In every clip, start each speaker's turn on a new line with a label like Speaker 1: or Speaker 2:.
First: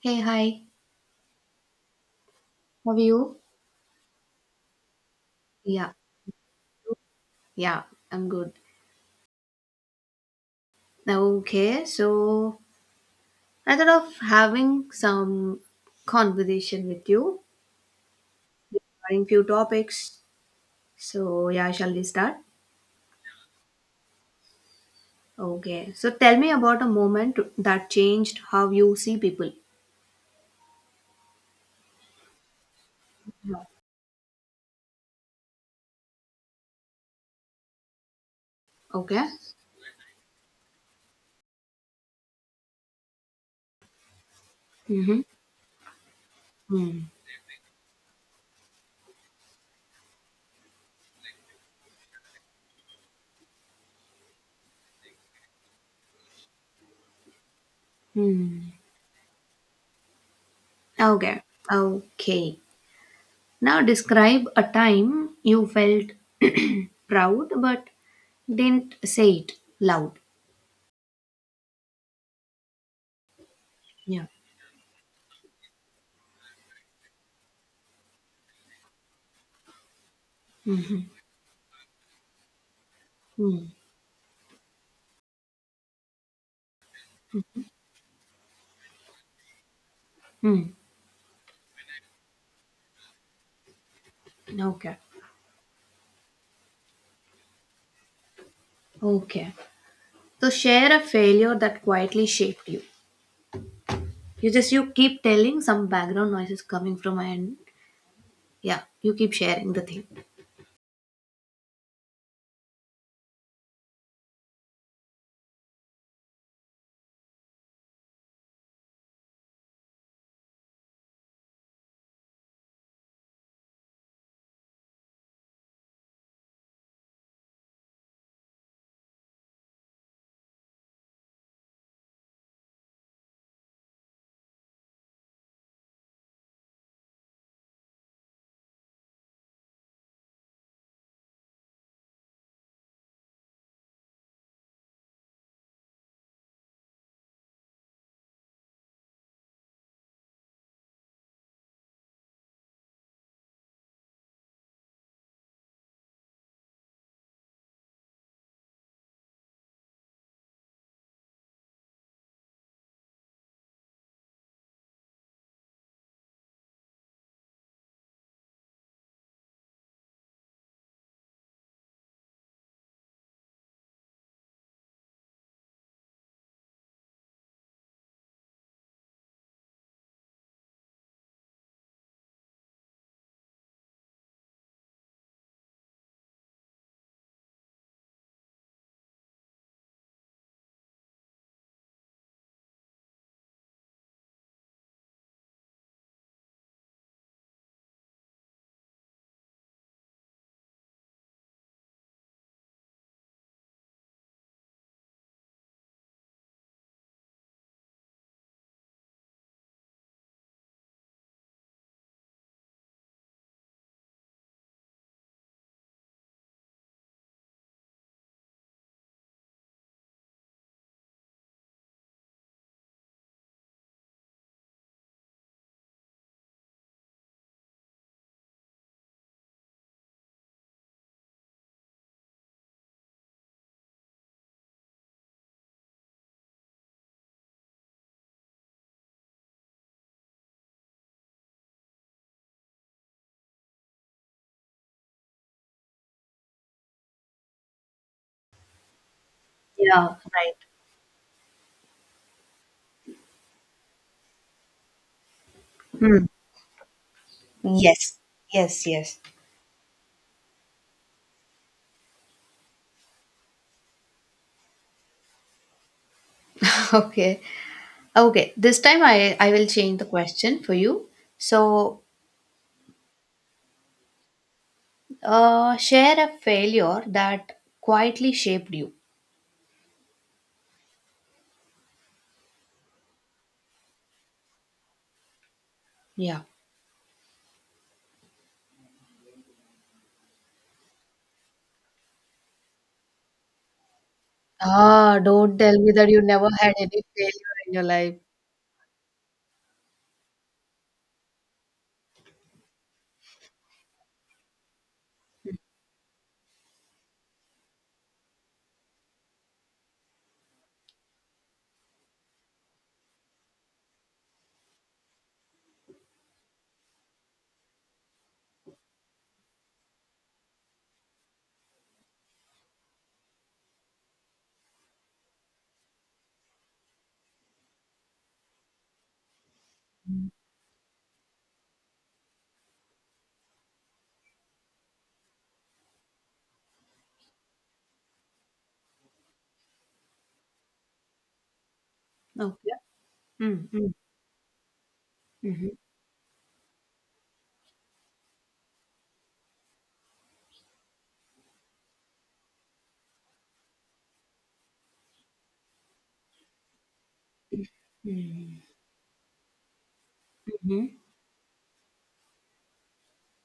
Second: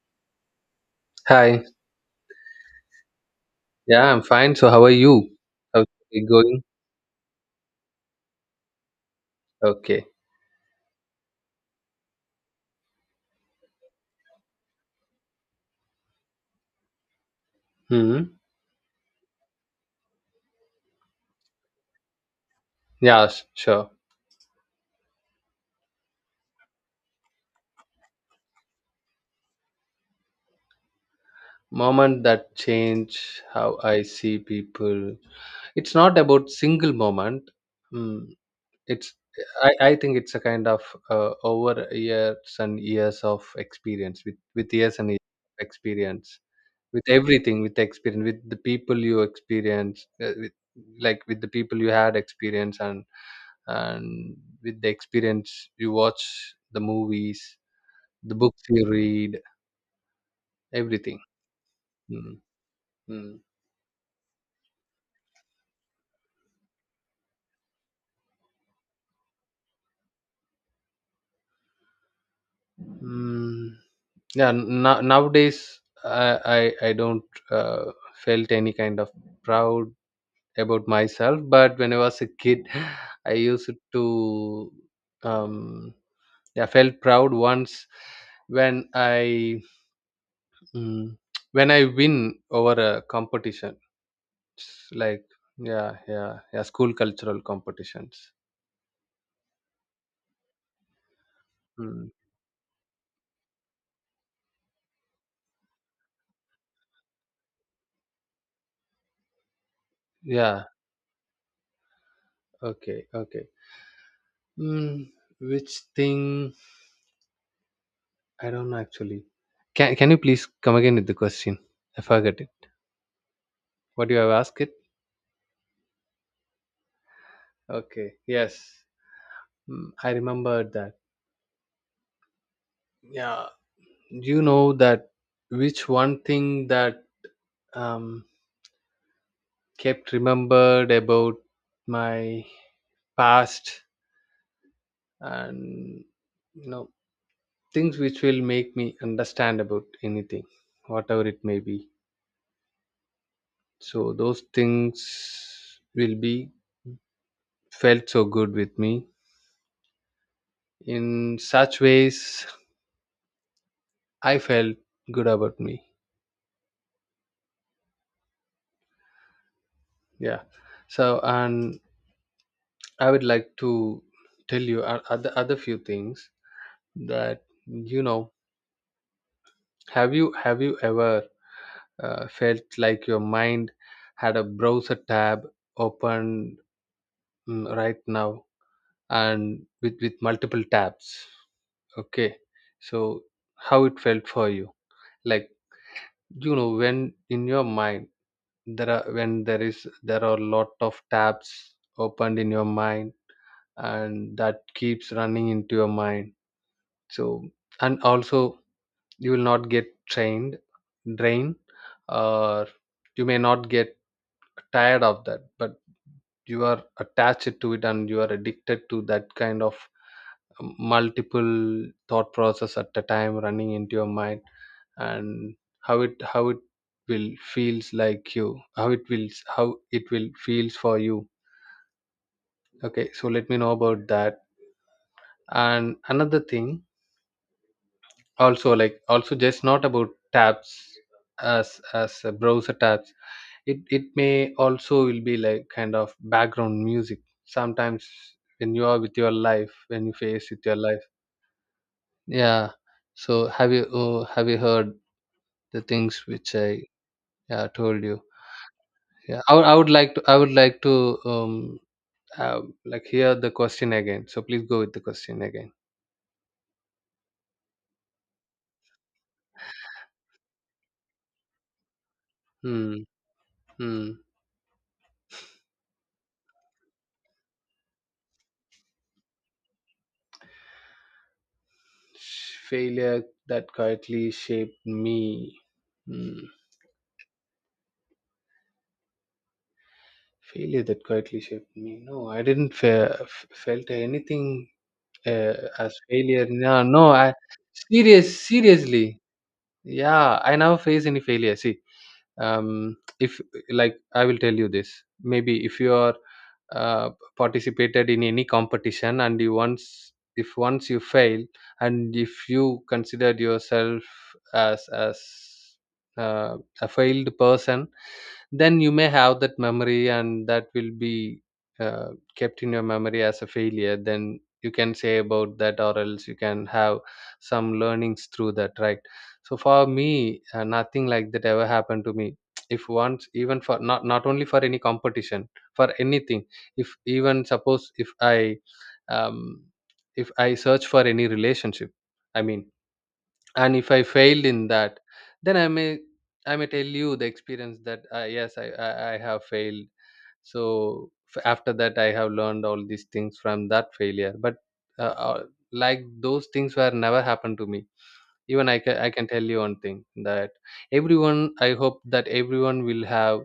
Speaker 1: Hey, hi.
Speaker 2: Hi.
Speaker 1: How are you?
Speaker 2: Yeah, I'm fine. So how are you? How's
Speaker 1: Yeah,
Speaker 2: it going?
Speaker 1: yeah, I'm good.
Speaker 2: Okay.
Speaker 1: Now, okay, so I thought of having some conversation with you
Speaker 2: Hmm.
Speaker 1: regarding few topics. So, yeah, shall we start?
Speaker 2: Yeah, sure.
Speaker 1: Okay. So, tell me about a moment that changed how you see people.
Speaker 2: Moment that change how I see people. It's not about single moment. Hmm. It's
Speaker 1: Okay.
Speaker 2: I think it's a kind of over years and years of experience with years and
Speaker 1: Mm-hmm.
Speaker 2: years of experience with everything, with experience with the people you experience with, like with the people you had experience, and with the experience you watch the movies, the books
Speaker 1: Mm-hmm.
Speaker 2: you read, everything.
Speaker 1: Okay.
Speaker 2: Mm.
Speaker 1: Okay.
Speaker 2: Mm.
Speaker 1: Now, describe a time you felt proud but didn't say it loud.
Speaker 2: Mm.
Speaker 1: Yeah.
Speaker 2: Yeah, nowadays I don't uh, felt any kind of proud about myself, but when I was a kid, I
Speaker 1: Mm-hmm.
Speaker 2: used to, um I felt proud once when i mm, when I win over a competition. It's
Speaker 1: Okay.
Speaker 2: like yeah, yeah, yeah. School cultural competitions.
Speaker 1: Okay. So share a failure that
Speaker 2: Mm,
Speaker 1: quietly shaped you. You just you keep telling some background noises coming from my end. Yeah, you keep sharing the thing.
Speaker 2: yeah. Okay. Okay. Mm, which thing? I don't know actually. Can you please come again with the question? I forgot it. What do you have asked it? Okay. Yes. I remembered that. Yeah. You know that which one thing that um kept remembered about my past, and you know things which will make me understand about anything, whatever it may be, so those things will be felt so good with me, in such ways I felt good about me. Yeah. So, and I would like to tell you other few things. That you know have you have you ever felt like your mind had a browser tab open, right now, and with multiple tabs. Okay. So how it felt for you, like when in your mind there are when there is there are a lot of tabs opened in your mind, and that keeps running into your mind. So, and also you will not get trained drained, or you may not get tired of that, but you are attached to it and you are addicted to that kind of multiple thought process at a time running into your mind, and how it will feels like you, how it will feels for you. Okay, so let me know about that. And another thing, also like also just not about tabs, as a browser tabs, it may also will be like kind of background music sometimes, when you are with your life, when
Speaker 1: Yeah,
Speaker 2: you face
Speaker 1: right.
Speaker 2: with your life. Yeah. So have you heard the
Speaker 1: Hmm.
Speaker 2: things which I, yeah, told
Speaker 1: Yes,
Speaker 2: you.
Speaker 1: yes, yes.
Speaker 2: Yeah, I would like to I would like to like hear the question again. So please go with the question again.
Speaker 1: Okay. Okay. This time I will change the question for you. So,
Speaker 2: Hmm. Hmm.
Speaker 1: share a failure that quietly shaped you.
Speaker 2: Failure that quietly shaped me. Hmm.
Speaker 1: Yeah.
Speaker 2: Failure that quietly shaped me. No, I didn't felt anything
Speaker 1: Ah, don't tell me
Speaker 2: as
Speaker 1: that you
Speaker 2: failure.
Speaker 1: never had
Speaker 2: No,
Speaker 1: any
Speaker 2: no. I
Speaker 1: failure in your life.
Speaker 2: serious seriously. Yeah, I never face any failure. See, if like I will tell you this. Maybe if you are uh, participated in any competition, and you once if once you fail, and if you considered yourself as uh, a failed person, then you may have that memory, and that will be uh, kept in your memory as a failure, then you can say about that, or else you can have some learnings through that, right? So for me, nothing like that ever happened to me. If once, even for not only for any competition, for anything, if even suppose um, if I search for any relationship, I mean,
Speaker 1: Okay.
Speaker 2: and
Speaker 1: Mm-hmm.
Speaker 2: if I failed in that, then I may tell you the experience that, yes, I have failed. So, after that I have learned all these things from that failure. But uh, uh, like those things were never happened to me. Even I can tell you one thing, that
Speaker 1: Mm-hmm.
Speaker 2: everyone, I hope that everyone will have,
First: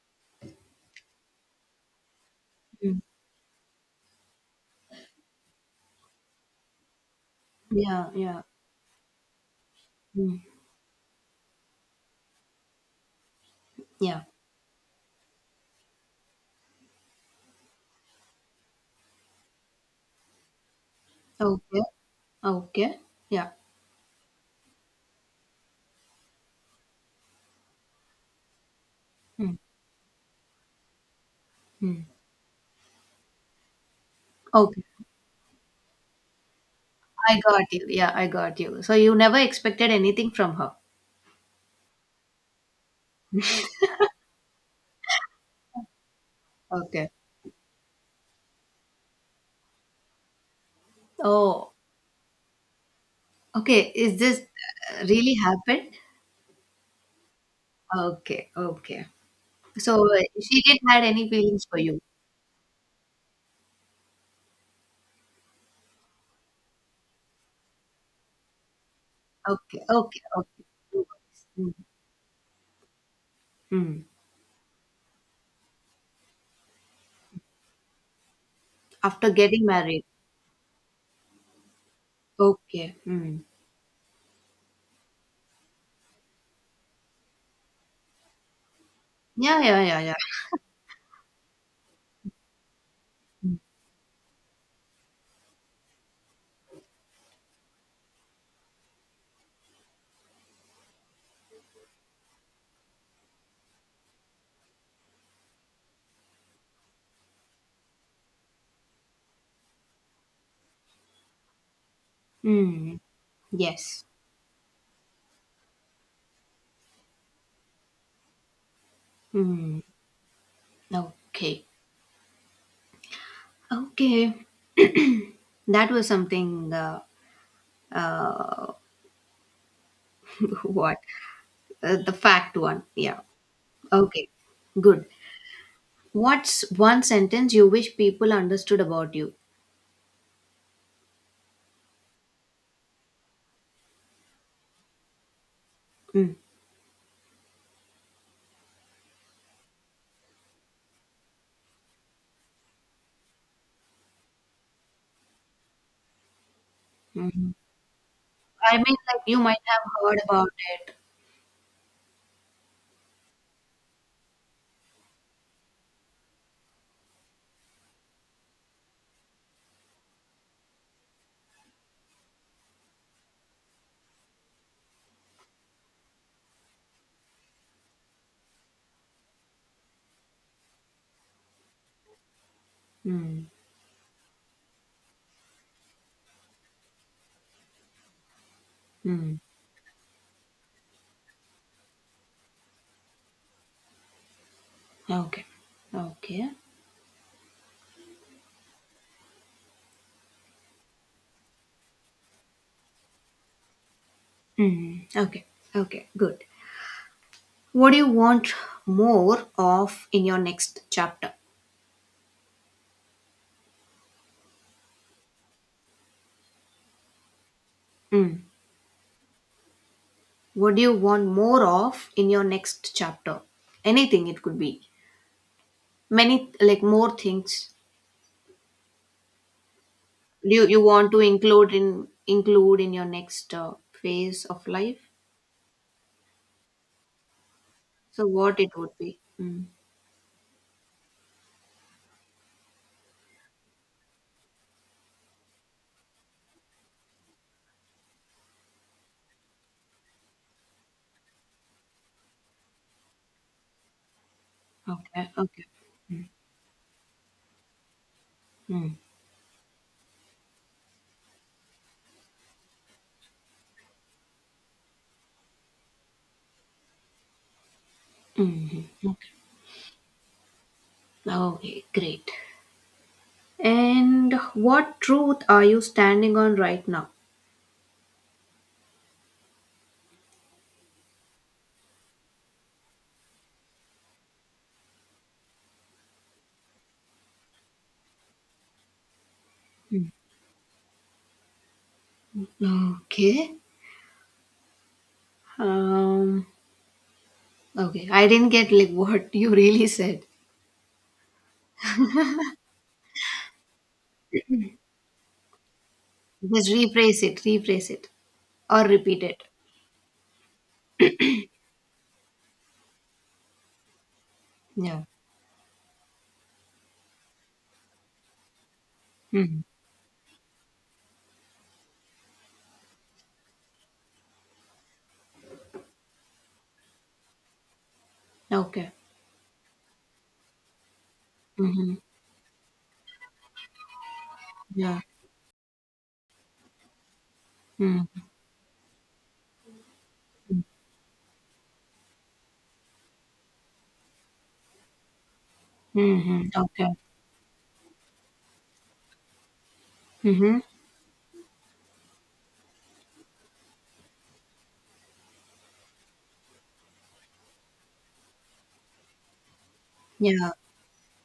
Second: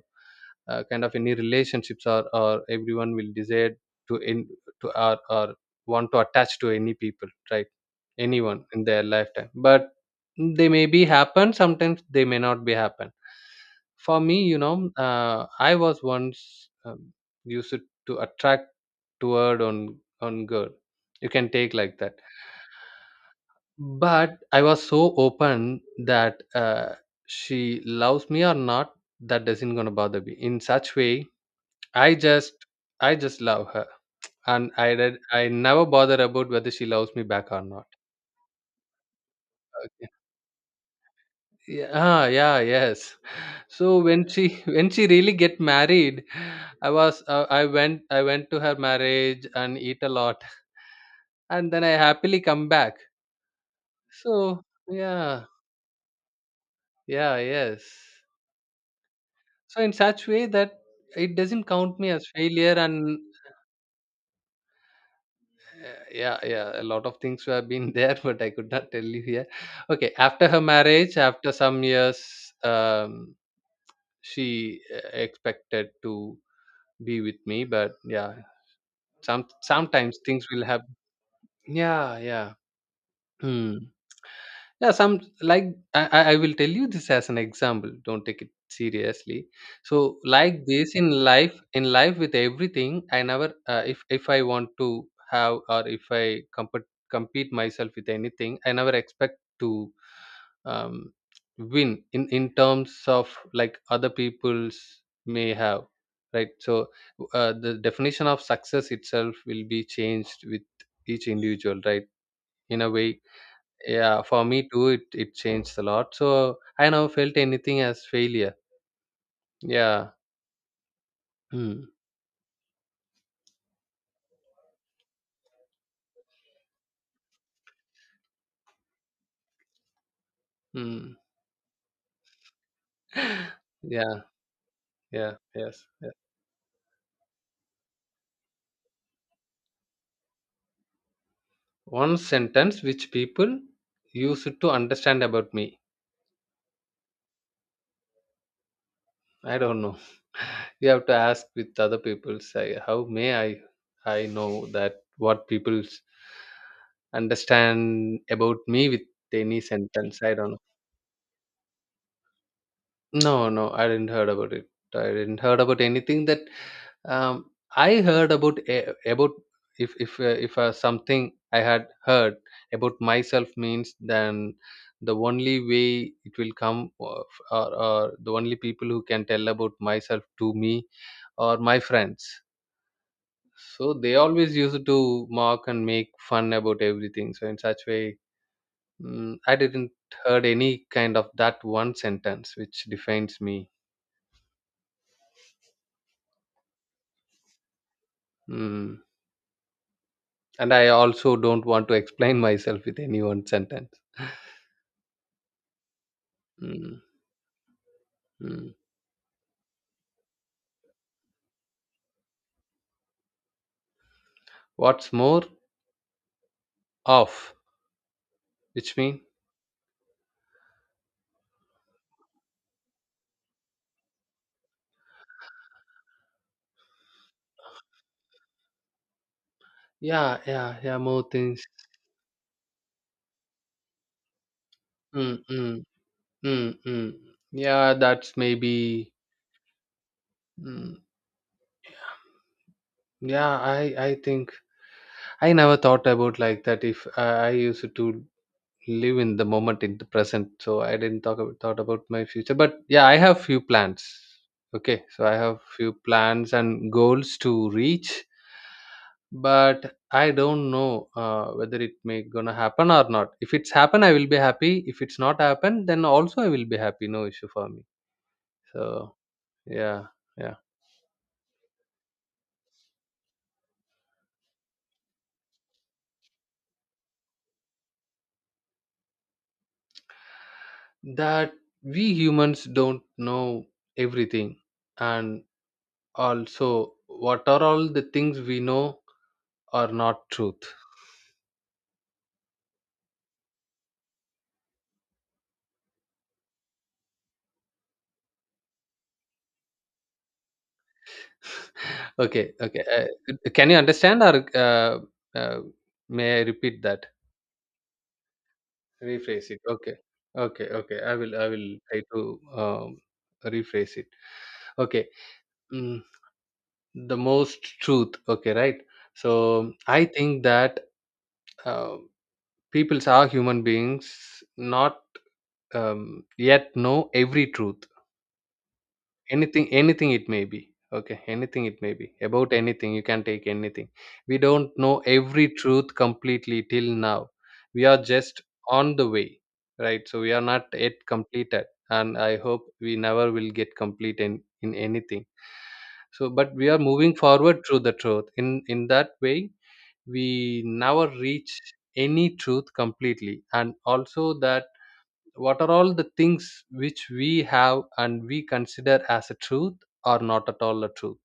Speaker 2: kind of any relationships, or
Speaker 1: Mm.
Speaker 2: everyone will desire, to in to or want to attach to any people, right?
Speaker 1: Yeah, yeah.
Speaker 2: Anyone in their lifetime, but
Speaker 1: Mm.
Speaker 2: they may be happen sometimes, they may not be happen. For
Speaker 1: Yeah.
Speaker 2: me, I was once, used to attract toward on girl, you can take
Speaker 1: Okay.
Speaker 2: like that.
Speaker 1: Okay. Yeah.
Speaker 2: But I was so open that, she loves me or not, that
Speaker 1: Mm.
Speaker 2: doesn't gonna bother me in such way.
Speaker 1: Mm.
Speaker 2: I just I just love her. And
Speaker 1: Okay.
Speaker 2: I never bother about whether she loves me
Speaker 1: I
Speaker 2: back or
Speaker 1: got
Speaker 2: not.
Speaker 1: you. Yeah, I got you. So you never expected
Speaker 2: Okay.
Speaker 1: anything from her.
Speaker 2: Yeah, yeah, yes. So when she when she really get married,
Speaker 1: Okay.
Speaker 2: I went to her marriage and eat a lot, and
Speaker 1: Oh,
Speaker 2: then I happily come back.
Speaker 1: okay. Is this
Speaker 2: So
Speaker 1: really
Speaker 2: yeah,
Speaker 1: happened?
Speaker 2: yeah, yes.
Speaker 1: Okay. Okay.
Speaker 2: So in
Speaker 1: So
Speaker 2: such way
Speaker 1: she
Speaker 2: that
Speaker 1: didn't had any
Speaker 2: it doesn't
Speaker 1: feelings for you.
Speaker 2: count me as failure. And yeah, yeah, a lot of things have been there, but I could not tell you here.
Speaker 1: Okay.
Speaker 2: Okay,
Speaker 1: Okay.
Speaker 2: after her
Speaker 1: Okay. No
Speaker 2: marriage,
Speaker 1: worries.
Speaker 2: after
Speaker 1: Mm.
Speaker 2: some years,
Speaker 1: Mm.
Speaker 2: she expected to be with me, but yeah,
Speaker 1: After getting married.
Speaker 2: sometimes things will happen. Yeah, yeah.
Speaker 1: Okay. Mm.
Speaker 2: Hmm. Yeah, some, like I will tell you this as an example. Don't take it seriously.
Speaker 1: Yeah. Yeah. Yeah. Yeah.
Speaker 2: So like this, in life, with everything, I never,
Speaker 1: Mm.
Speaker 2: if I want to have, or if I compete myself with anything, I never expect to, um, win in terms of like other people's may have, right? So the definition of success itself will be changed with each individual, right? In a
Speaker 1: Mm.
Speaker 2: way,
Speaker 1: Yes.
Speaker 2: yeah, for me too, it changed a lot. So I never felt anything as failure.
Speaker 1: Hmm.
Speaker 2: Yeah.
Speaker 1: Okay.
Speaker 2: Mm.
Speaker 1: Okay, that was something. Uh, what
Speaker 2: Mm.
Speaker 1: the fact one? Yeah.
Speaker 2: Yeah.
Speaker 1: Okay, good.
Speaker 2: Yeah. Yes. Yeah.
Speaker 1: What's one sentence you wish people understood about you?
Speaker 2: One sentence which people use it to understand about me.
Speaker 1: Mm.
Speaker 2: I don't know. You have to ask with other people. Say, how may I know that what people
Speaker 1: Mhm.
Speaker 2: understand about
Speaker 1: I
Speaker 2: me
Speaker 1: mean,
Speaker 2: with
Speaker 1: like you might
Speaker 2: any
Speaker 1: have heard
Speaker 2: sentence? I
Speaker 1: about
Speaker 2: don't know.
Speaker 1: it.
Speaker 2: No, no, I didn't heard about it. I didn't heard about anything that, um, I heard about about, if something I had heard about myself means, then the only way it will come, or the only people who can tell about myself to me are my friends.
Speaker 1: Mm.
Speaker 2: So they always used to mock and make fun about everything. So in such way,
Speaker 1: Mm.
Speaker 2: I didn't heard any kind of that one sentence which defines me.
Speaker 1: Okay. Okay.
Speaker 2: Mm. And I also don't want to explain myself with any one sentence.
Speaker 1: Mm. Okay. Okay. Good.
Speaker 2: Mm,
Speaker 1: What do you want
Speaker 2: mm.
Speaker 1: more of in your next chapter?
Speaker 2: What's more of,
Speaker 1: Mm.
Speaker 2: which mean?
Speaker 1: What do you want more of in your next chapter? Anything it could be. Many like more things
Speaker 2: Yeah,
Speaker 1: you
Speaker 2: yeah,
Speaker 1: you
Speaker 2: yeah,
Speaker 1: want to
Speaker 2: more things.
Speaker 1: include in your next phase of life.
Speaker 2: Mm, mm, mm, mm. Yeah,
Speaker 1: So
Speaker 2: that's
Speaker 1: what it would
Speaker 2: maybe.
Speaker 1: be? Mm.
Speaker 2: Mm, yeah, I think I never thought about like that. If I used to live in the moment, in the present, so I didn't thought about my future. But yeah, I have few plans. Okay, so
Speaker 1: Okay,
Speaker 2: I have
Speaker 1: okay.
Speaker 2: few plans and goals to reach.
Speaker 1: Mm.
Speaker 2: But I don't know, whether it may gonna happen or not. If it's happen, I will be happy. If it's not happen, then also I will be happy. No issue for me.
Speaker 1: Hmm. Mm-hmm.
Speaker 2: So
Speaker 1: Okay.
Speaker 2: yeah, yeah.
Speaker 1: Okay, great. And what truth are you standing on right now?
Speaker 2: That we humans don't know everything, and also what are all the things we know are
Speaker 1: Mm.
Speaker 2: not truth.
Speaker 1: Okay. Um, okay. I didn't get like what you really said.
Speaker 2: okay, okay. Can you understand, or uh, may I
Speaker 1: Just
Speaker 2: repeat that?
Speaker 1: rephrase it, or repeat it.
Speaker 2: Rephrase it. Okay. Okay. Okay. I will. I will try to, rephrase it.
Speaker 1: Yeah.
Speaker 2: Okay. Mm, the most truth. Okay. Right.
Speaker 1: Mhm.
Speaker 2: So I think that, uh, people are human beings, not yet know every truth.
Speaker 1: Okay.
Speaker 2: Anything, anything it may be. Okay, anything it
Speaker 1: Hmm.
Speaker 2: may be. About anything, you can take anything. We don't
Speaker 1: Yeah.
Speaker 2: know every truth completely till now. We are
Speaker 1: Hmm.
Speaker 2: just on the way, right? So we are not yet completed. And I hope we never will get complete in, anything. So,
Speaker 1: Mhm.
Speaker 2: but we are
Speaker 1: Okay.
Speaker 2: moving forward through the truth. In that way,
Speaker 1: Mhm.
Speaker 2: we never reach any truth completely. And also that what are all the things which we have and we consider as a truth, or not
Speaker 1: Yeah.
Speaker 2: at all a truth.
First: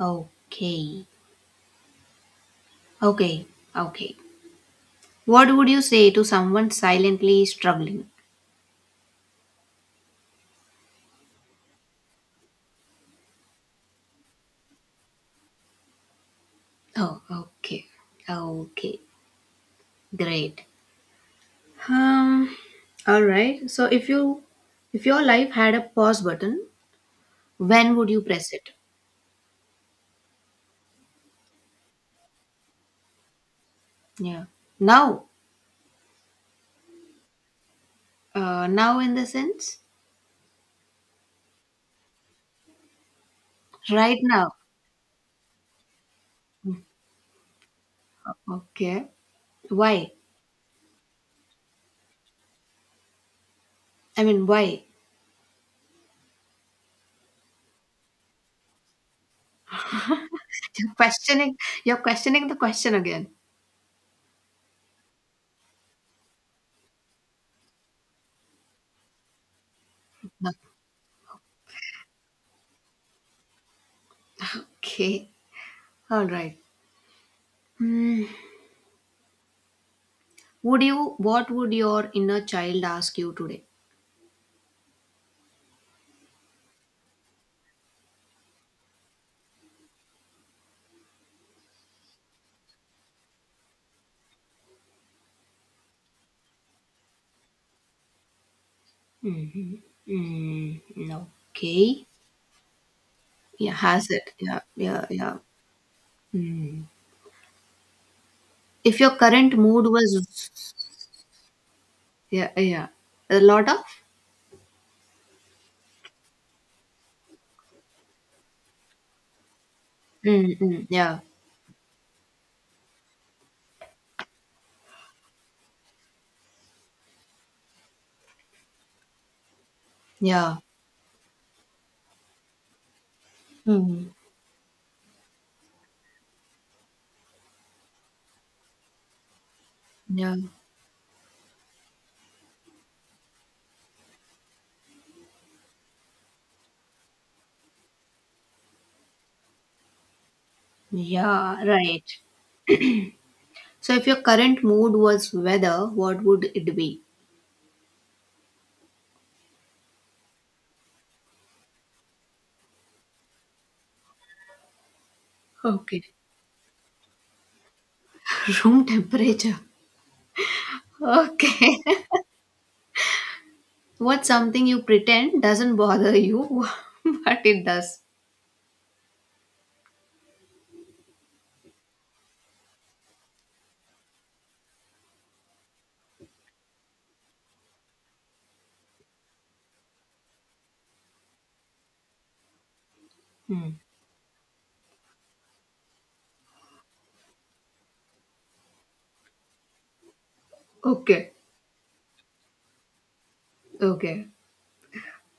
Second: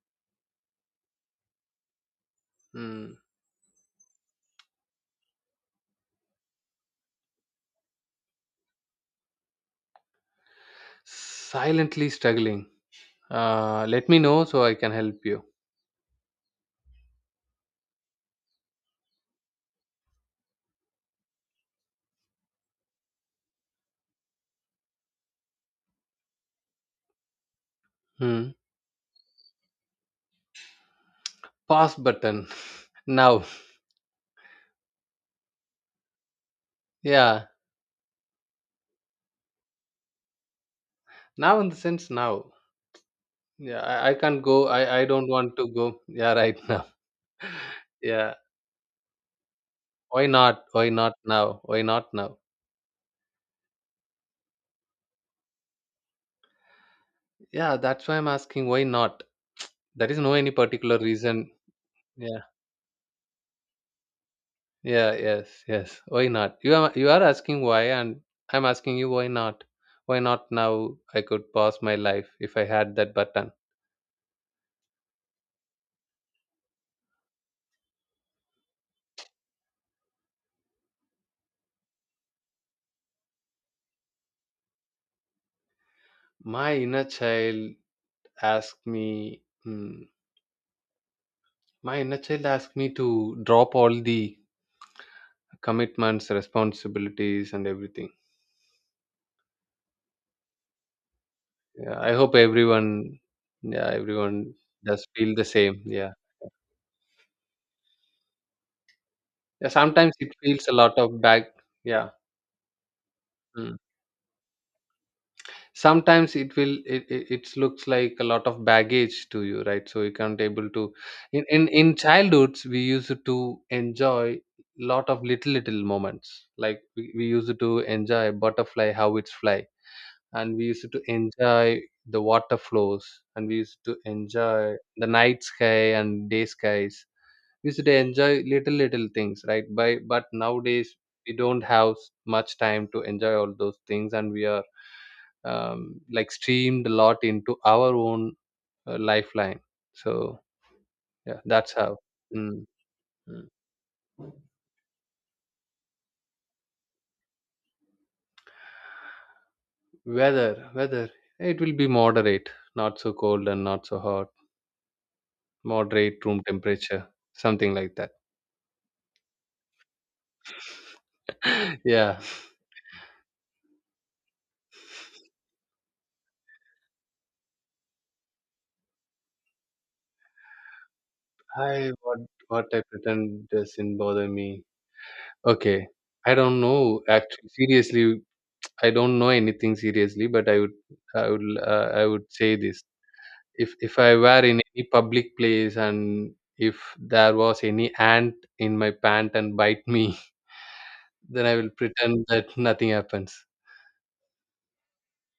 Speaker 1: Okay.
Speaker 2: Hmm.
Speaker 1: Okay. Okay. What would you say to someone silently struggling?
Speaker 2: Silently struggling, let me know so I can help you.
Speaker 1: Oh, okay. Okay. Great. Um, all right. So if your life had a pause button, when would you
Speaker 2: Hmm.
Speaker 1: press it?
Speaker 2: Pause button. Now.
Speaker 1: Yeah. Now.
Speaker 2: Yeah.
Speaker 1: Now in the sense?
Speaker 2: Now, in the sense, now. Yeah, I
Speaker 1: Right
Speaker 2: can't
Speaker 1: now.
Speaker 2: go, I don't want to go. Yeah, right, now. Yeah,
Speaker 1: Okay. Why?
Speaker 2: why not? Why not now? Why not now?
Speaker 1: I mean, why?
Speaker 2: Yeah, that's why I'm asking, why not? There is no any
Speaker 1: You're
Speaker 2: particular reason.
Speaker 1: questioning you're
Speaker 2: Yeah.
Speaker 1: questioning the question again.
Speaker 2: Yeah, yes, yes. Why not? You are asking why, and I'm asking you, why not? Why not now? I could pause my life if I had that button.
Speaker 1: Okay. All right. Would you? What would your inner child ask you today?
Speaker 2: My inner child asked me. mm, asked me to drop all the commitments, responsibilities, and everything.
Speaker 1: Mm,
Speaker 2: Yeah,
Speaker 1: okay.
Speaker 2: I hope everyone.
Speaker 1: Yeah,
Speaker 2: Yeah,
Speaker 1: has it?
Speaker 2: everyone
Speaker 1: Yeah, yeah,
Speaker 2: does feel
Speaker 1: yeah.
Speaker 2: the same. Yeah.
Speaker 1: Mm. If your current
Speaker 2: Yeah,
Speaker 1: mood
Speaker 2: sometimes it
Speaker 1: was,
Speaker 2: feels a lot of back. Yeah.
Speaker 1: yeah, yeah, a lot
Speaker 2: mm.
Speaker 1: of,
Speaker 2: Sometimes it will it, it, it looks like a lot of baggage to you, right, so you can't
Speaker 1: mm,
Speaker 2: able
Speaker 1: mm,
Speaker 2: to
Speaker 1: yeah,
Speaker 2: in childhoods we used to enjoy lot of little moments, like we used to enjoy butterfly how it's fly, and
Speaker 1: yeah,
Speaker 2: we used to enjoy the water flows, and we used to
Speaker 1: mm,
Speaker 2: enjoy the night sky and day skies, we used to enjoy little things, right by, but
Speaker 1: yeah.
Speaker 2: nowadays we don't have much time to enjoy all those things, and we are like streamed a lot into our own lifeline, so yeah,
Speaker 1: Yeah,
Speaker 2: that's how
Speaker 1: right.
Speaker 2: mm, mm.
Speaker 1: So, if your current mood was weather, what would it be?
Speaker 2: Weather, it will be moderate, not so cold and not so hot,
Speaker 1: Okay.
Speaker 2: moderate room temperature, something like that.
Speaker 1: Room temperature. Okay.
Speaker 2: Yeah.
Speaker 1: What's something you pretend doesn't bother you, but it does?
Speaker 2: I what what I pretend doesn't bother me. Okay. I don't know, actually, seriously. I don't know anything, seriously, but i would I would say this.
Speaker 1: Hmm.
Speaker 2: If I were in any public place, and if there was any ant in my pant and bite me,
Speaker 1: Okay,
Speaker 2: then I will pretend that nothing happens.
Speaker 1: okay,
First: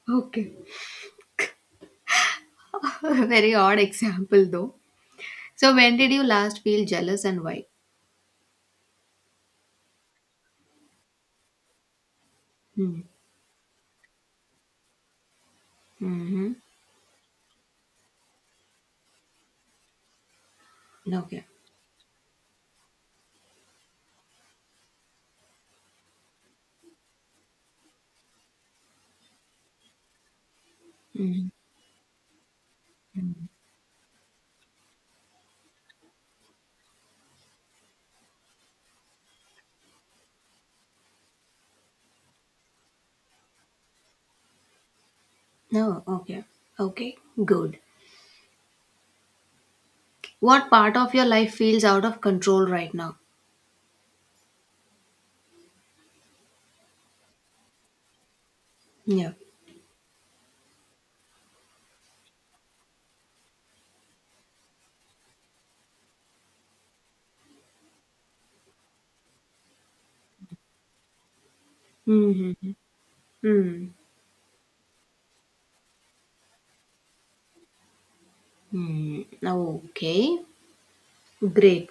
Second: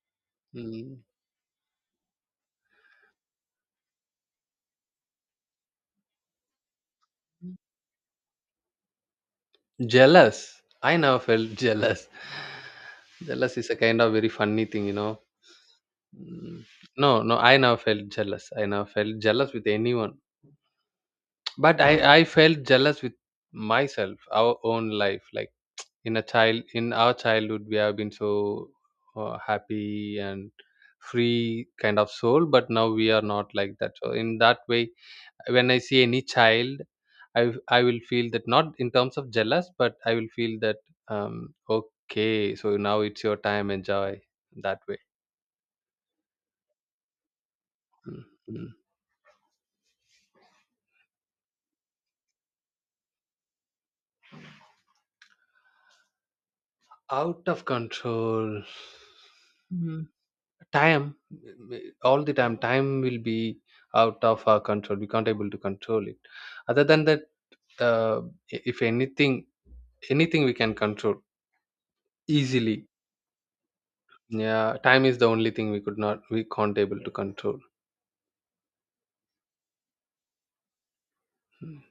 Speaker 1: okay.
Speaker 2: Mm.
Speaker 1: Very odd example though. So when did you last feel jealous and why?
Speaker 2: Jealous. I never felt jealous.
Speaker 1: Hmm.
Speaker 2: Jealous is a kind of very funny thing.
Speaker 1: Mm-hmm.
Speaker 2: Mm. No, no, I never felt jealous. I never felt jealous with anyone.
Speaker 1: Okay.
Speaker 2: But I felt jealous with myself, our own life. Like in a child, in our childhood we have been so happy and
Speaker 1: Mm.
Speaker 2: free kind of soul, but now we are not like that, so in that way, when I see any child, i I will feel that, not in terms of jealous, but I will feel that, um okay, so now it's your time, enjoy, that way.
Speaker 1: No, okay. Okay, good.
Speaker 2: Mm, mm.
Speaker 1: What part of your life feels out of control right now?
Speaker 2: Out of control.
Speaker 1: Yeah.
Speaker 2: Mm. Time. All the time will be out of our control, we can't able to control it, other than that. Uh, if anything, we can control
Speaker 1: Mm-hmm.
Speaker 2: easily.
Speaker 1: Mm.
Speaker 2: Yeah, time is the only thing we could not, we can't able to control.
Speaker 1: Mm. Okay,
Speaker 2: Mm.
Speaker 1: great.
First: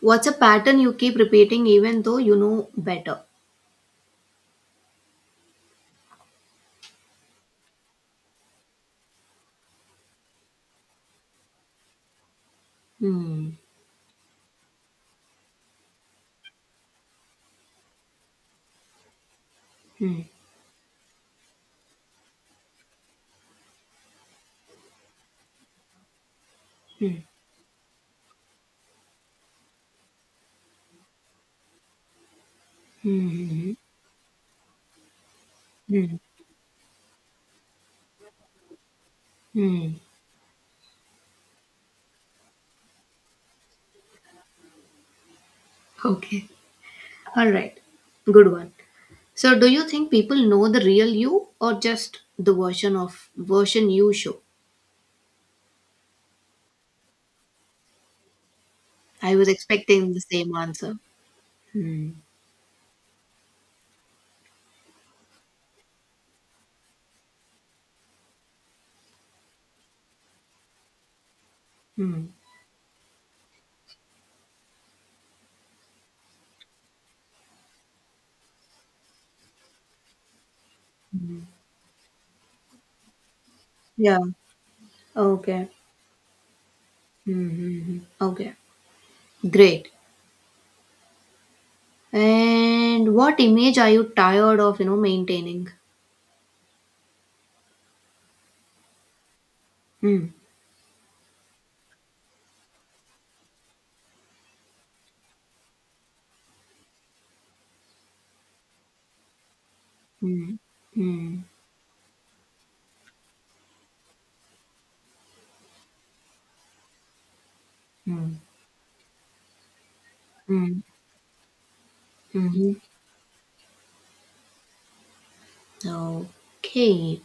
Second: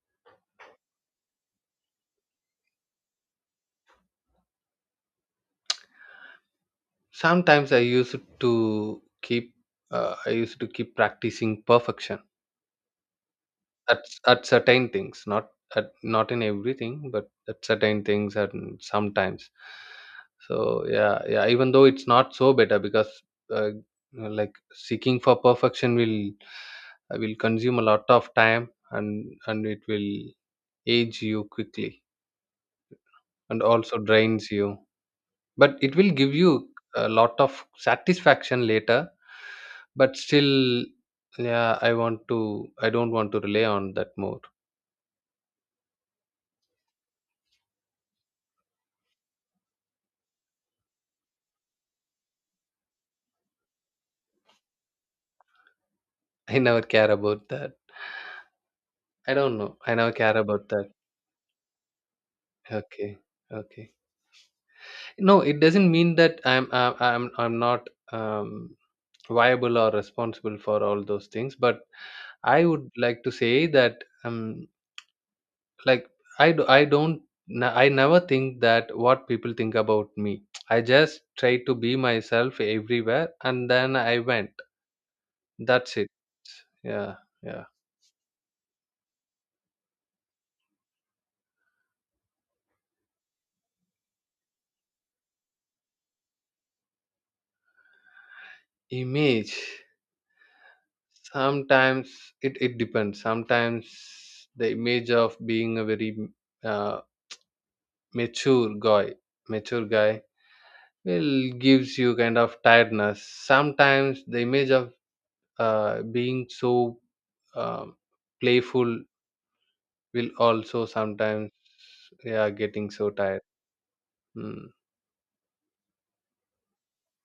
Speaker 1: What's a pattern you keep repeating even though you know better?
Speaker 2: Sometimes I used to keep practicing perfection,
Speaker 1: Hmm.
Speaker 2: at at certain things, not in everything, but at certain things and sometimes.
Speaker 1: Hmm.
Speaker 2: So yeah, yeah. Even though it's not so better, because uh, like, seeking for perfection will
Speaker 1: Hmm.
Speaker 2: will consume a lot of time, and it will age you quickly, and
Speaker 1: Hmm.
Speaker 2: also drains you, but it
Speaker 1: Hmm.
Speaker 2: will
Speaker 1: Hmm.
Speaker 2: give you a lot of satisfaction later,
Speaker 1: Hmm.
Speaker 2: but still, yeah, I don't want to rely on that more.
Speaker 1: Okay. All right, good one. So, do you think people know the real you or just the version of version you show?
Speaker 2: I never care about that. I
Speaker 1: I was
Speaker 2: don't know, I never
Speaker 1: expecting the
Speaker 2: care
Speaker 1: same
Speaker 2: about that.
Speaker 1: answer. Hmm.
Speaker 2: Okay. Okay. No, it doesn't mean that I'm not viable or responsible for all those things, but
Speaker 1: Hmm.
Speaker 2: I would like to say that, um, like, I do I don't n- I never think that what people think about me. I just try to be myself everywhere, and then I
Speaker 1: Yeah.
Speaker 2: went.
Speaker 1: Okay.
Speaker 2: That's it. Yeah, yeah.
Speaker 1: Mm-hmm. Okay. Great. And what image are you tired of? Maintaining.
Speaker 2: Image.
Speaker 1: Hmm.
Speaker 2: Sometimes it depends. Sometimes the image of being a very uh, mature guy mature guy
Speaker 1: Hmm.
Speaker 2: will
Speaker 1: Hmm.
Speaker 2: gives you kind of tiredness. Sometimes the image of being so um
Speaker 1: Hmm.
Speaker 2: playful will also
Speaker 1: Hmm.
Speaker 2: sometimes, yeah,
Speaker 1: Hmm.
Speaker 2: getting so tired. Hmm.
Speaker 1: Okay.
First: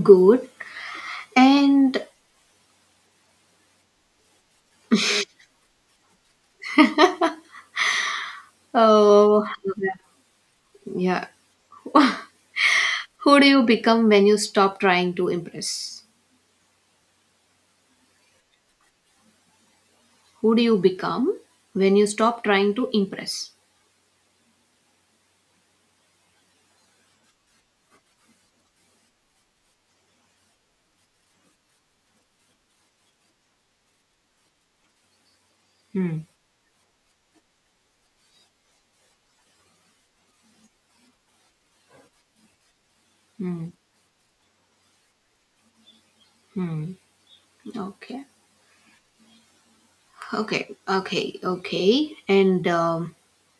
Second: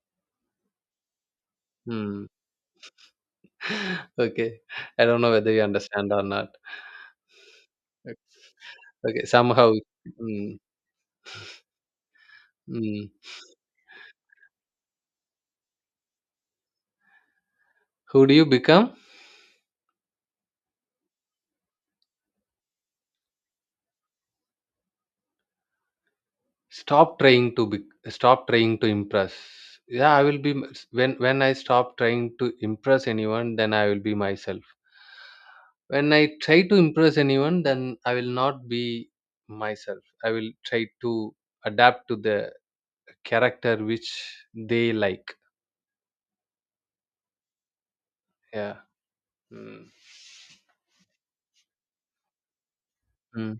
Speaker 1: Good. And
Speaker 2: Hmm. Okay. I don't know whether you understand or not. Okay,
Speaker 1: oh,
Speaker 2: somehow. Mm,
Speaker 1: yeah.
Speaker 2: mm.
Speaker 1: Who do you become when you stop trying to impress?
Speaker 2: Who do you become?
Speaker 1: Who do you become when you stop trying to impress?
Speaker 2: stop trying to be Stop trying to impress. Yeah, I will be m- s- when I stop trying to impress anyone, then I will be myself. When
Speaker 1: Hmm.
Speaker 2: I try to impress anyone, then I will not be myself, I will try to adapt to the
Speaker 1: Hmm.
Speaker 2: character which they like.
Speaker 1: Hmm. Okay.
Speaker 2: Yeah. Mm.
Speaker 1: Okay. Okay. Okay. And
Speaker 2: Mm,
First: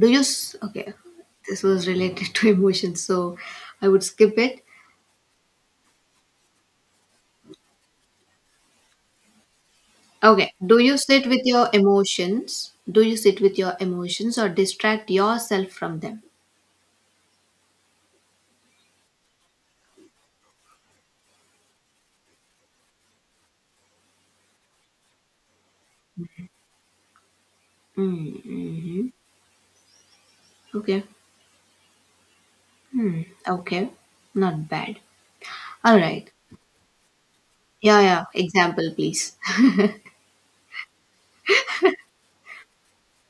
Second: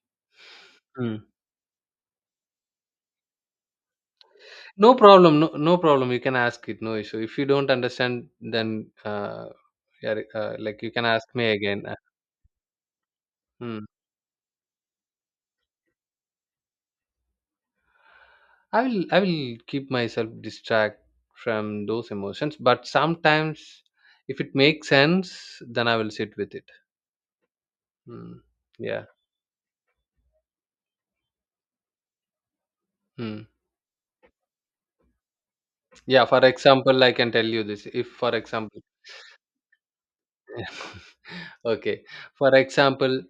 Speaker 1: do you? Okay.
Speaker 2: mm.
Speaker 1: This was related to emotions, so I would skip it.
Speaker 2: No problem. No, no problem. You can ask it. No issue. If you don't understand, then, yeah,
Speaker 1: Okay. Do
Speaker 2: like, you
Speaker 1: you
Speaker 2: can ask
Speaker 1: sit with
Speaker 2: me
Speaker 1: your
Speaker 2: again.
Speaker 1: emotions? Do you sit with your
Speaker 2: Mm.
Speaker 1: emotions or distract yourself from them?
Speaker 2: I will keep myself distract from those emotions. But sometimes, if it makes sense, then I will sit with it. Mm. Yeah.
Speaker 1: Mm-hmm. Okay. Hmm.
Speaker 2: Mm.
Speaker 1: Okay. Not bad. All
Speaker 2: Yeah.
Speaker 1: right.
Speaker 2: For example, I can tell you this.
Speaker 1: Yeah,
Speaker 2: If,
Speaker 1: yeah.
Speaker 2: for example,
Speaker 1: Example, please.
Speaker 2: okay. For example,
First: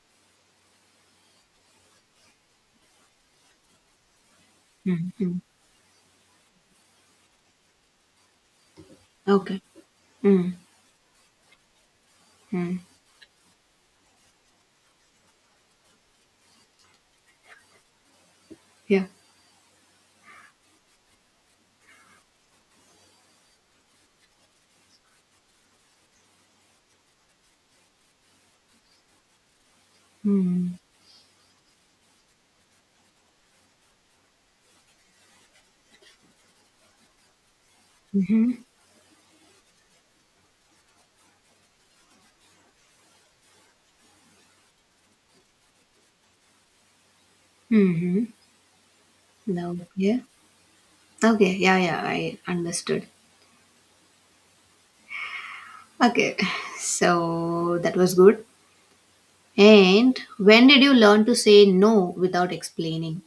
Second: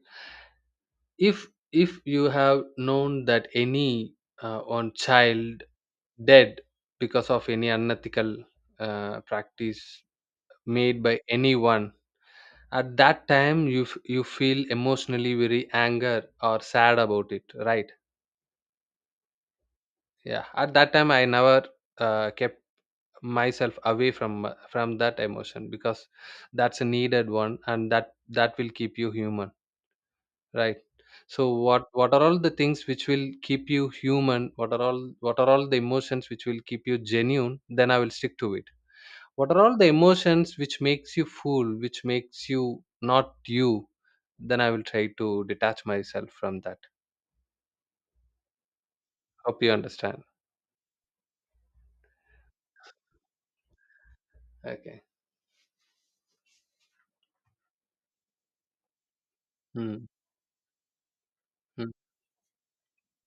Speaker 2: if if you have known that any on
Speaker 1: Mm, mm.
Speaker 2: child dead because of any unethical
Speaker 1: Okay.
Speaker 2: practice
Speaker 1: Mm,
Speaker 2: made by anyone,
Speaker 1: mm.
Speaker 2: at that time you feel emotionally very anger or sad about it, right?
Speaker 1: Yeah.
Speaker 2: Yeah, at that time I never kept myself away from from that emotion, because that's a needed one, and that that will keep you human.
Speaker 1: Mm.
Speaker 2: Right. So what are all the things which will keep you human? What are all the emotions which will keep you genuine? Then I will stick to it. What are all the emotions which makes you fool, which makes you not you? Then I will try to detach myself from that.
Speaker 1: Mm-hmm.
Speaker 2: Hope you
Speaker 1: No. Yeah.
Speaker 2: understand.
Speaker 1: Okay. Yeah, yeah. I understood.
Speaker 2: Okay.
Speaker 1: Okay. So that was good.
Speaker 2: Hmm.
Speaker 1: And when did you learn to say
Speaker 2: Hmm.
Speaker 1: no without explaining?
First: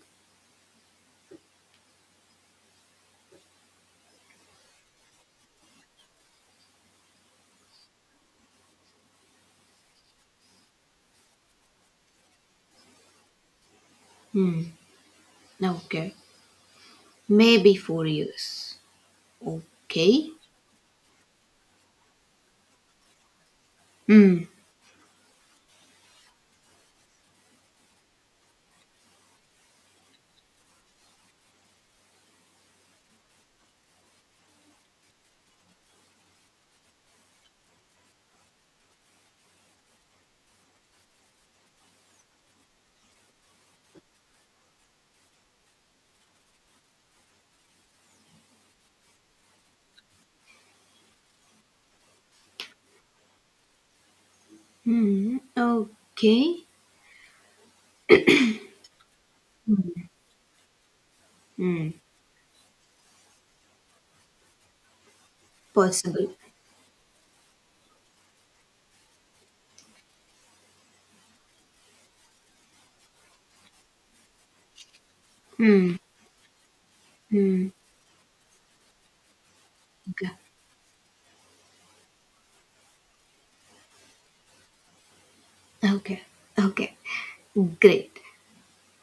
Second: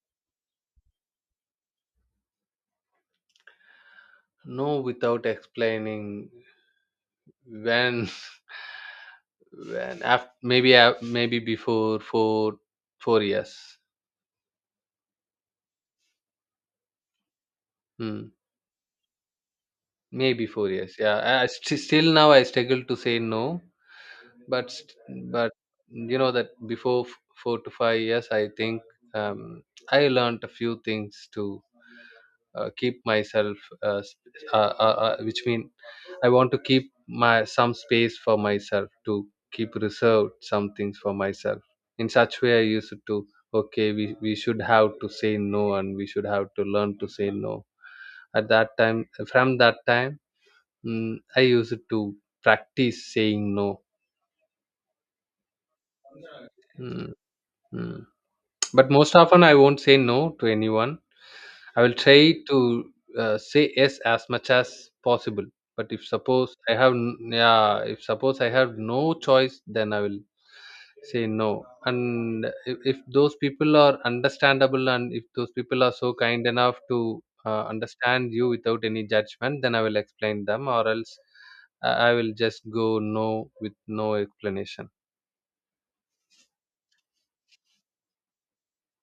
Speaker 2: No, without explaining, when when after, maybe before four years.
Speaker 1: Hmm. Okay. Maybe four
Speaker 2: Hmm.
Speaker 1: years. Okay.
Speaker 2: Maybe 4 years. Yeah, I still now I struggle to say no,
Speaker 1: Hmm.
Speaker 2: but but, you know that before 4 to 5 years, I think, um, I learned a few things to keep myself uh, sp- uh, which mean I want to keep my some space for myself, to keep reserved some things for myself. In such way I used to okay, we should have to say no, and we should have to learn to say no. At that time From that time, I used to practice saying no.
Speaker 1: Hmm. Okay.
Speaker 2: Mm, mm. But most often, I won't say
Speaker 1: Hmm.
Speaker 2: no to anyone. I
Speaker 1: Hmm.
Speaker 2: will try to say yes as much as possible. But if
Speaker 1: Possible.
Speaker 2: suppose I have n- yeah, if suppose I have no choice, then I will say no. And if those people are understandable, and if those people are
Speaker 1: Hmm.
Speaker 2: so kind enough to
Speaker 1: Hmm.
Speaker 2: understand you without any judgment, then I will
Speaker 1: Okay.
Speaker 2: explain them, or else I will just go no with no explanation.
Speaker 1: Okay. Okay. Great.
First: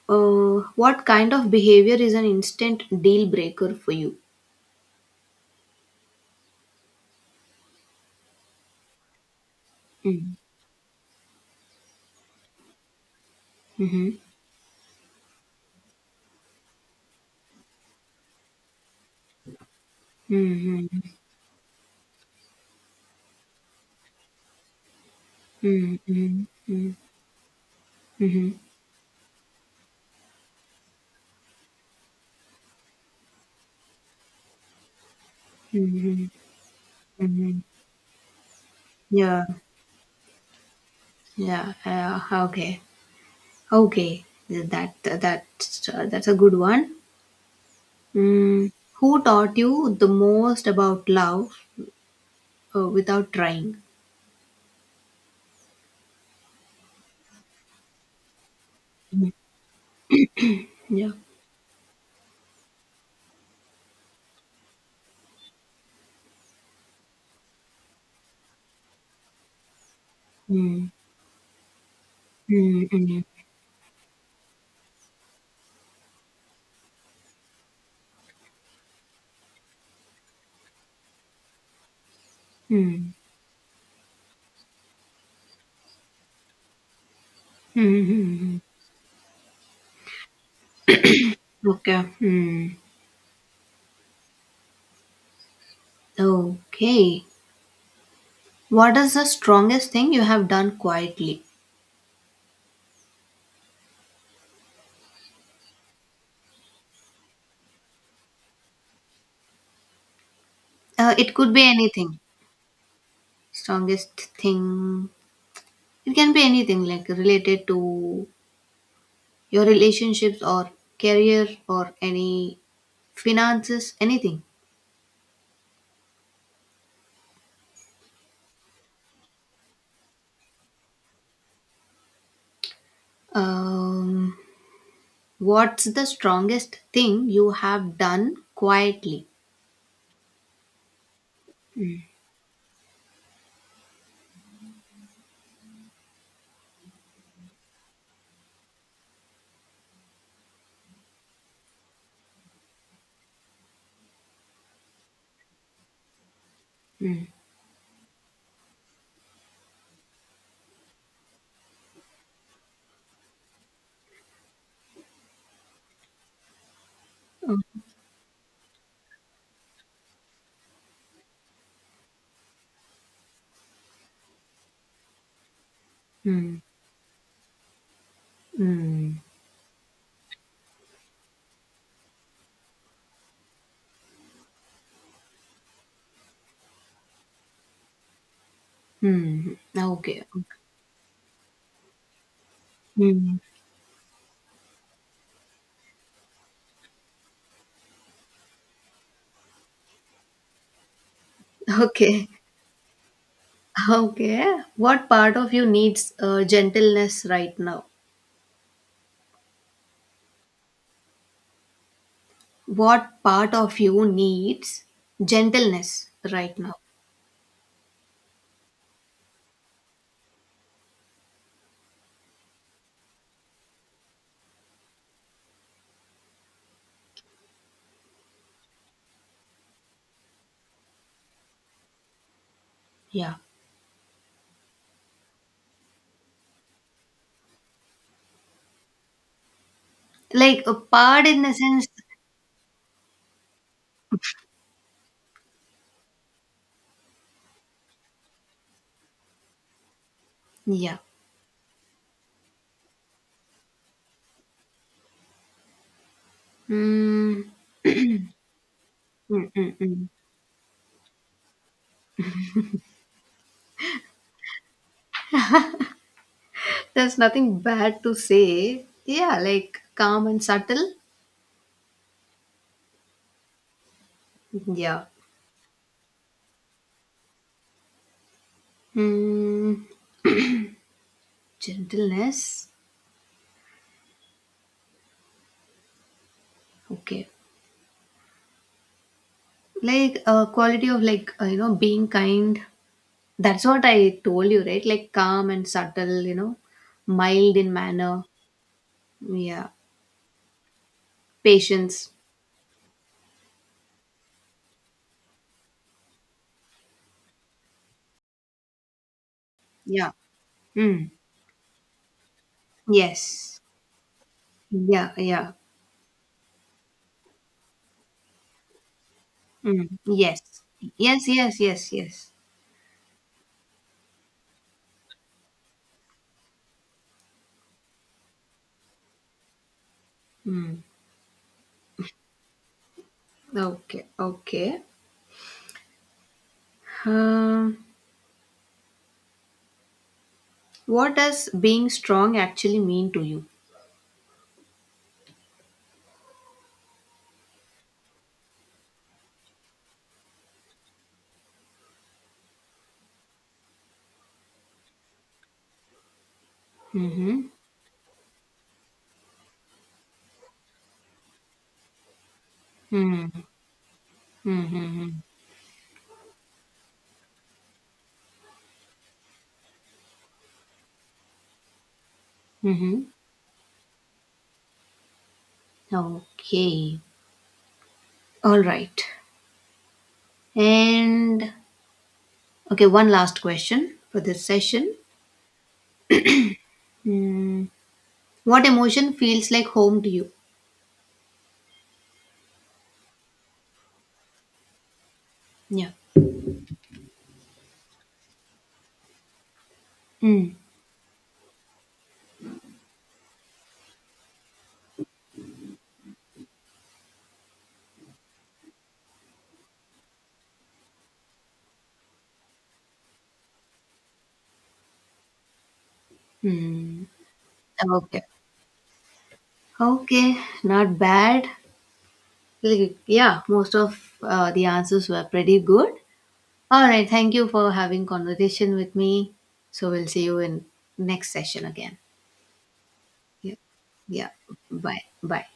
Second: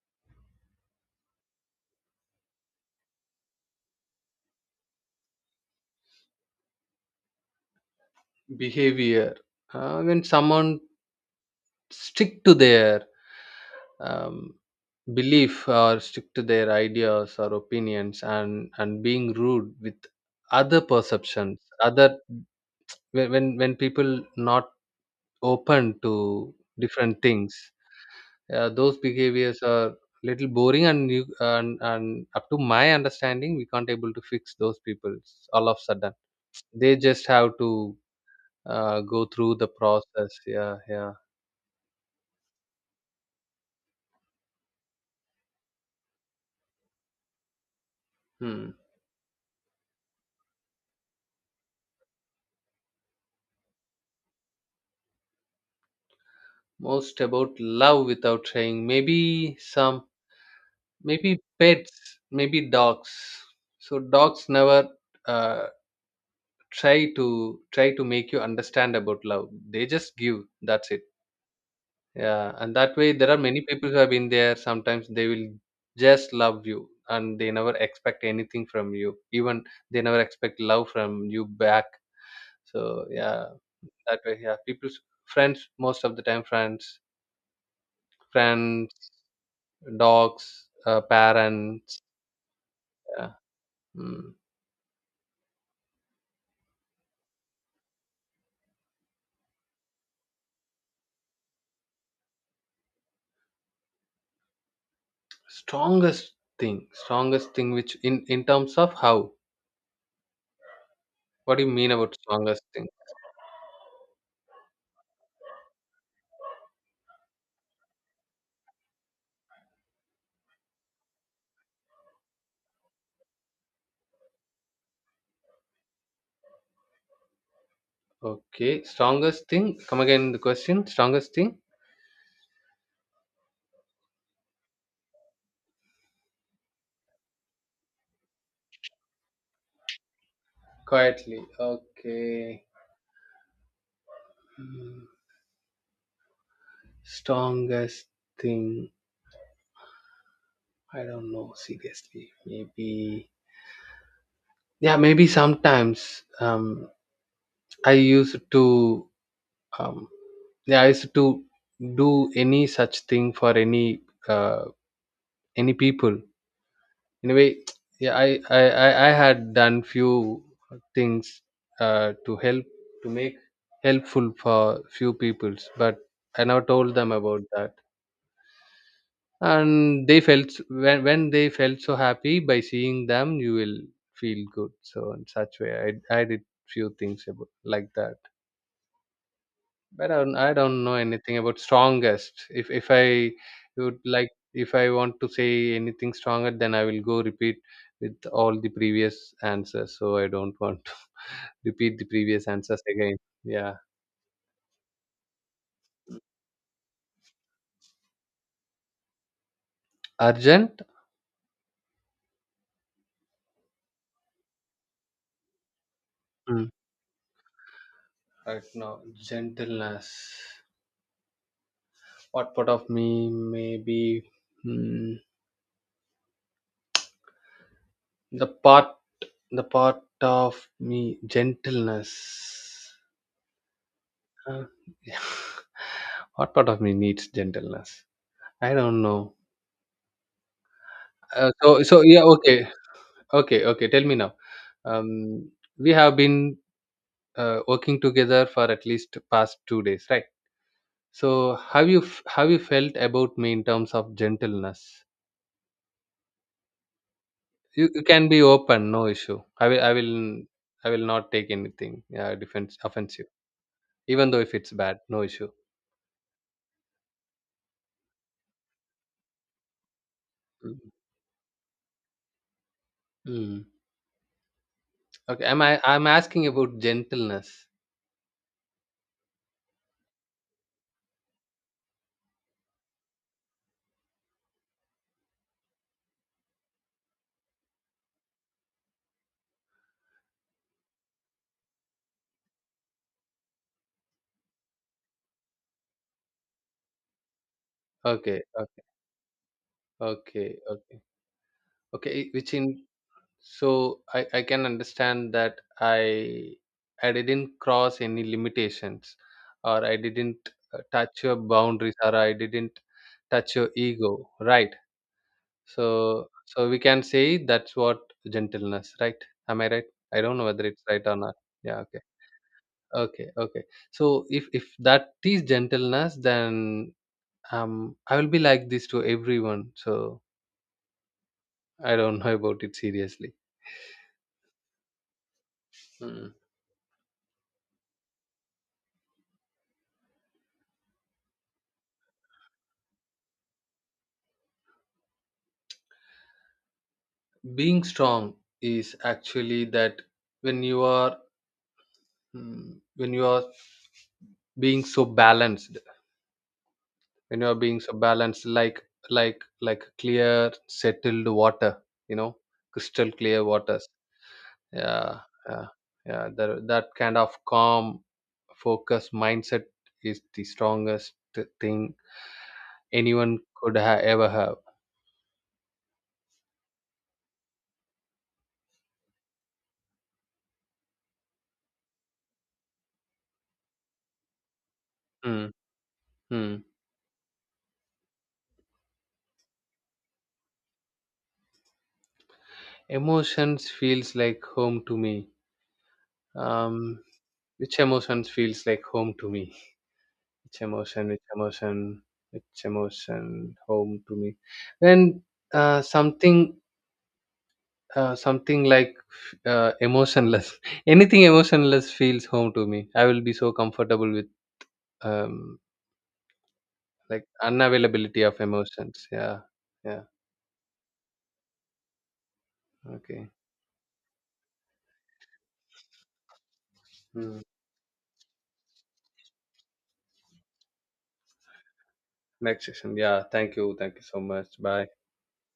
Speaker 1: What kind of behavior is an instant deal breaker for you?
Speaker 2: Behavior. When
Speaker 1: Mm.
Speaker 2: someone stick to their
Speaker 1: Mm-hmm.
Speaker 2: um, belief, or stick to their ideas or opinions, and being rude with other
Speaker 1: Mm-hmm.
Speaker 2: perceptions, other when people not open
Speaker 1: Mm-hmm.
Speaker 2: to
Speaker 1: Mm-hmm.
Speaker 2: different things,
Speaker 1: Mm-hmm.
Speaker 2: those behaviors are little boring, and and up to my understanding we can't able to fix those people all of sudden,
Speaker 1: Mm-hmm.
Speaker 2: they just have
Speaker 1: Mm-hmm.
Speaker 2: to go
Speaker 1: Yeah.
Speaker 2: through the process. Yeah, yeah.
Speaker 1: Yeah. Okay. Okay. That. That's a good one. Mm.
Speaker 2: Hmm.
Speaker 1: Who taught you the most about love without trying?
Speaker 2: Most about love without saying.
Speaker 1: Yeah.
Speaker 2: Maybe pets, maybe dogs. So dogs never uh, try to make you understand about love. They just give.
Speaker 1: Mm.
Speaker 2: That's it. Yeah, and that way
Speaker 1: Mm-hmm.
Speaker 2: there are many people who have been there. Sometimes they will just love you, and they never expect anything from you. Even they never expect love from you back. So
Speaker 1: Mm-hmm.
Speaker 2: yeah, that way, yeah, people's friends, most of the time friends
Speaker 1: Mm-hmm.
Speaker 2: friends dogs, parents.
Speaker 1: Okay. Mm.
Speaker 2: Yeah. Mm.
Speaker 1: Okay. What is the strongest thing you have done quietly?
Speaker 2: Strongest strongest thing, which in terms of how?
Speaker 1: It could
Speaker 2: What
Speaker 1: be
Speaker 2: do you mean about
Speaker 1: anything.
Speaker 2: strongest thing?
Speaker 1: Strongest thing. It can be anything like related to your relationships or career or any finances, anything.
Speaker 2: Okay, strongest thing. Come again the question. Strongest thing.
Speaker 1: Um, what's the strongest thing you have done quietly?
Speaker 2: Quietly. Okay. Mm. Strongest thing. I don't know, seriously, maybe. Yeah, maybe sometimes.
Speaker 1: Hmm.
Speaker 2: I used to. Um, yeah, I used to do any such thing for uh, any people, anyway, yeah, I had done few things to help, to make helpful for few peoples, but I
Speaker 1: Hmm.
Speaker 2: never told them about that,
Speaker 1: Hmm.
Speaker 2: and they felt, when they felt so happy, by seeing them you will feel good, so in such way, I did few things about, like that.
Speaker 1: Hmm.
Speaker 2: I
Speaker 1: Okay.
Speaker 2: don't I don't know anything about strongest. If if I
Speaker 1: Hmm.
Speaker 2: would like if I want to say anything stronger, then I will go repeat with all the previous answers. So I don't want to repeat the
Speaker 1: Okay.
Speaker 2: previous answers again. Yeah.
Speaker 1: Okay. What part of you needs gentleness right now?
Speaker 2: Urgent?
Speaker 1: What part of you needs gentleness right
Speaker 2: Mm.
Speaker 1: now?
Speaker 2: Right now. Gentleness. What part of me, maybe, mm, the part of me, gentleness.
Speaker 1: Yeah,
Speaker 2: Uh, what part of me needs gentleness? I don't know.
Speaker 1: like a part in
Speaker 2: Uh,
Speaker 1: the
Speaker 2: so
Speaker 1: sense.
Speaker 2: so yeah, okay, okay, okay, tell me now. um we have been working together for at least past 2 days, right?
Speaker 1: Yeah.
Speaker 2: So have you have you felt about me in terms of gentleness?
Speaker 1: Mm,
Speaker 2: You can be open, no issue,
Speaker 1: mm,
Speaker 2: i
Speaker 1: mm,
Speaker 2: will i
Speaker 1: mm.
Speaker 2: will i will not take anything defense, offensive. Even though if it's bad, no issue.
Speaker 1: There's nothing bad to say. Yeah, like calm and
Speaker 2: Mm.
Speaker 1: subtle.
Speaker 2: Mm.
Speaker 1: Yeah.
Speaker 2: Okay, am I I'm asking about gentleness.
Speaker 1: Mm, gentleness. Okay, like a quality of, like, being kind. That's what I told you, right? Like, calm and subtle, mild in manner.
Speaker 2: Okay, okay,
Speaker 1: Yeah,
Speaker 2: okay, okay,
Speaker 1: patience.
Speaker 2: okay, which in, so I can understand that I didn't cross any limitations, or I
Speaker 1: Yeah.
Speaker 2: didn't
Speaker 1: Mm.
Speaker 2: touch your boundaries, or I didn't touch
Speaker 1: Yes.
Speaker 2: your ego, right?
Speaker 1: Yeah, yeah.
Speaker 2: So we can say that's what gentleness, right? Am I right?
Speaker 1: Mm.
Speaker 2: I don't know
Speaker 1: Yes.
Speaker 2: whether it's right or
Speaker 1: Yes,
Speaker 2: not.
Speaker 1: yes,
Speaker 2: Yeah,
Speaker 1: yes,
Speaker 2: okay,
Speaker 1: yes.
Speaker 2: okay, okay. So if that is gentleness, then, I will be like this to everyone, so
Speaker 1: Mm.
Speaker 2: I don't know about it, seriously.
Speaker 1: Okay, okay. Um, what does being strong actually mean to you?
Speaker 2: Being strong is actually that, when you are, when you are being so balanced. When you
Speaker 1: Mm-hmm.
Speaker 2: are being so balanced, like like clear settled water, you know crystal
Speaker 1: Mm-hmm.
Speaker 2: clear waters. Yeah,
Speaker 1: Mm-hmm.
Speaker 2: yeah, yeah, that kind of calm, focus mindset is the strongest thing
Speaker 1: Mm-hmm.
Speaker 2: anyone could ever have.
Speaker 1: Okay. All right. And okay, one last question for this session.
Speaker 2: Mm, mm.
Speaker 1: Mm. What emotion feels like home to you?
Speaker 2: Emotions feels like home to me.
Speaker 1: Yeah.
Speaker 2: um Which emotion feels like home to me?
Speaker 1: Mm.
Speaker 2: Which emotion? Which emotion? Which emotion home to me? And something, something like emotionless. Anything emotionless feels home to me. I will be so comfortable with um,
Speaker 1: Mm.
Speaker 2: like,
Speaker 1: Okay.
Speaker 2: unavailability of emotions. Yeah, yeah.
Speaker 1: Okay. Not bad. Like,
Speaker 2: Okay.
Speaker 1: yeah, most of the answers were pretty good. All right, thank
Speaker 2: Mm.
Speaker 1: you for having conversation with me. So we'll see you in next session again.
Speaker 2: Next session. Yeah.
Speaker 1: Yeah,
Speaker 2: Thank you. Thank you so
Speaker 1: yeah.
Speaker 2: much. Bye.
Speaker 1: Bye, bye.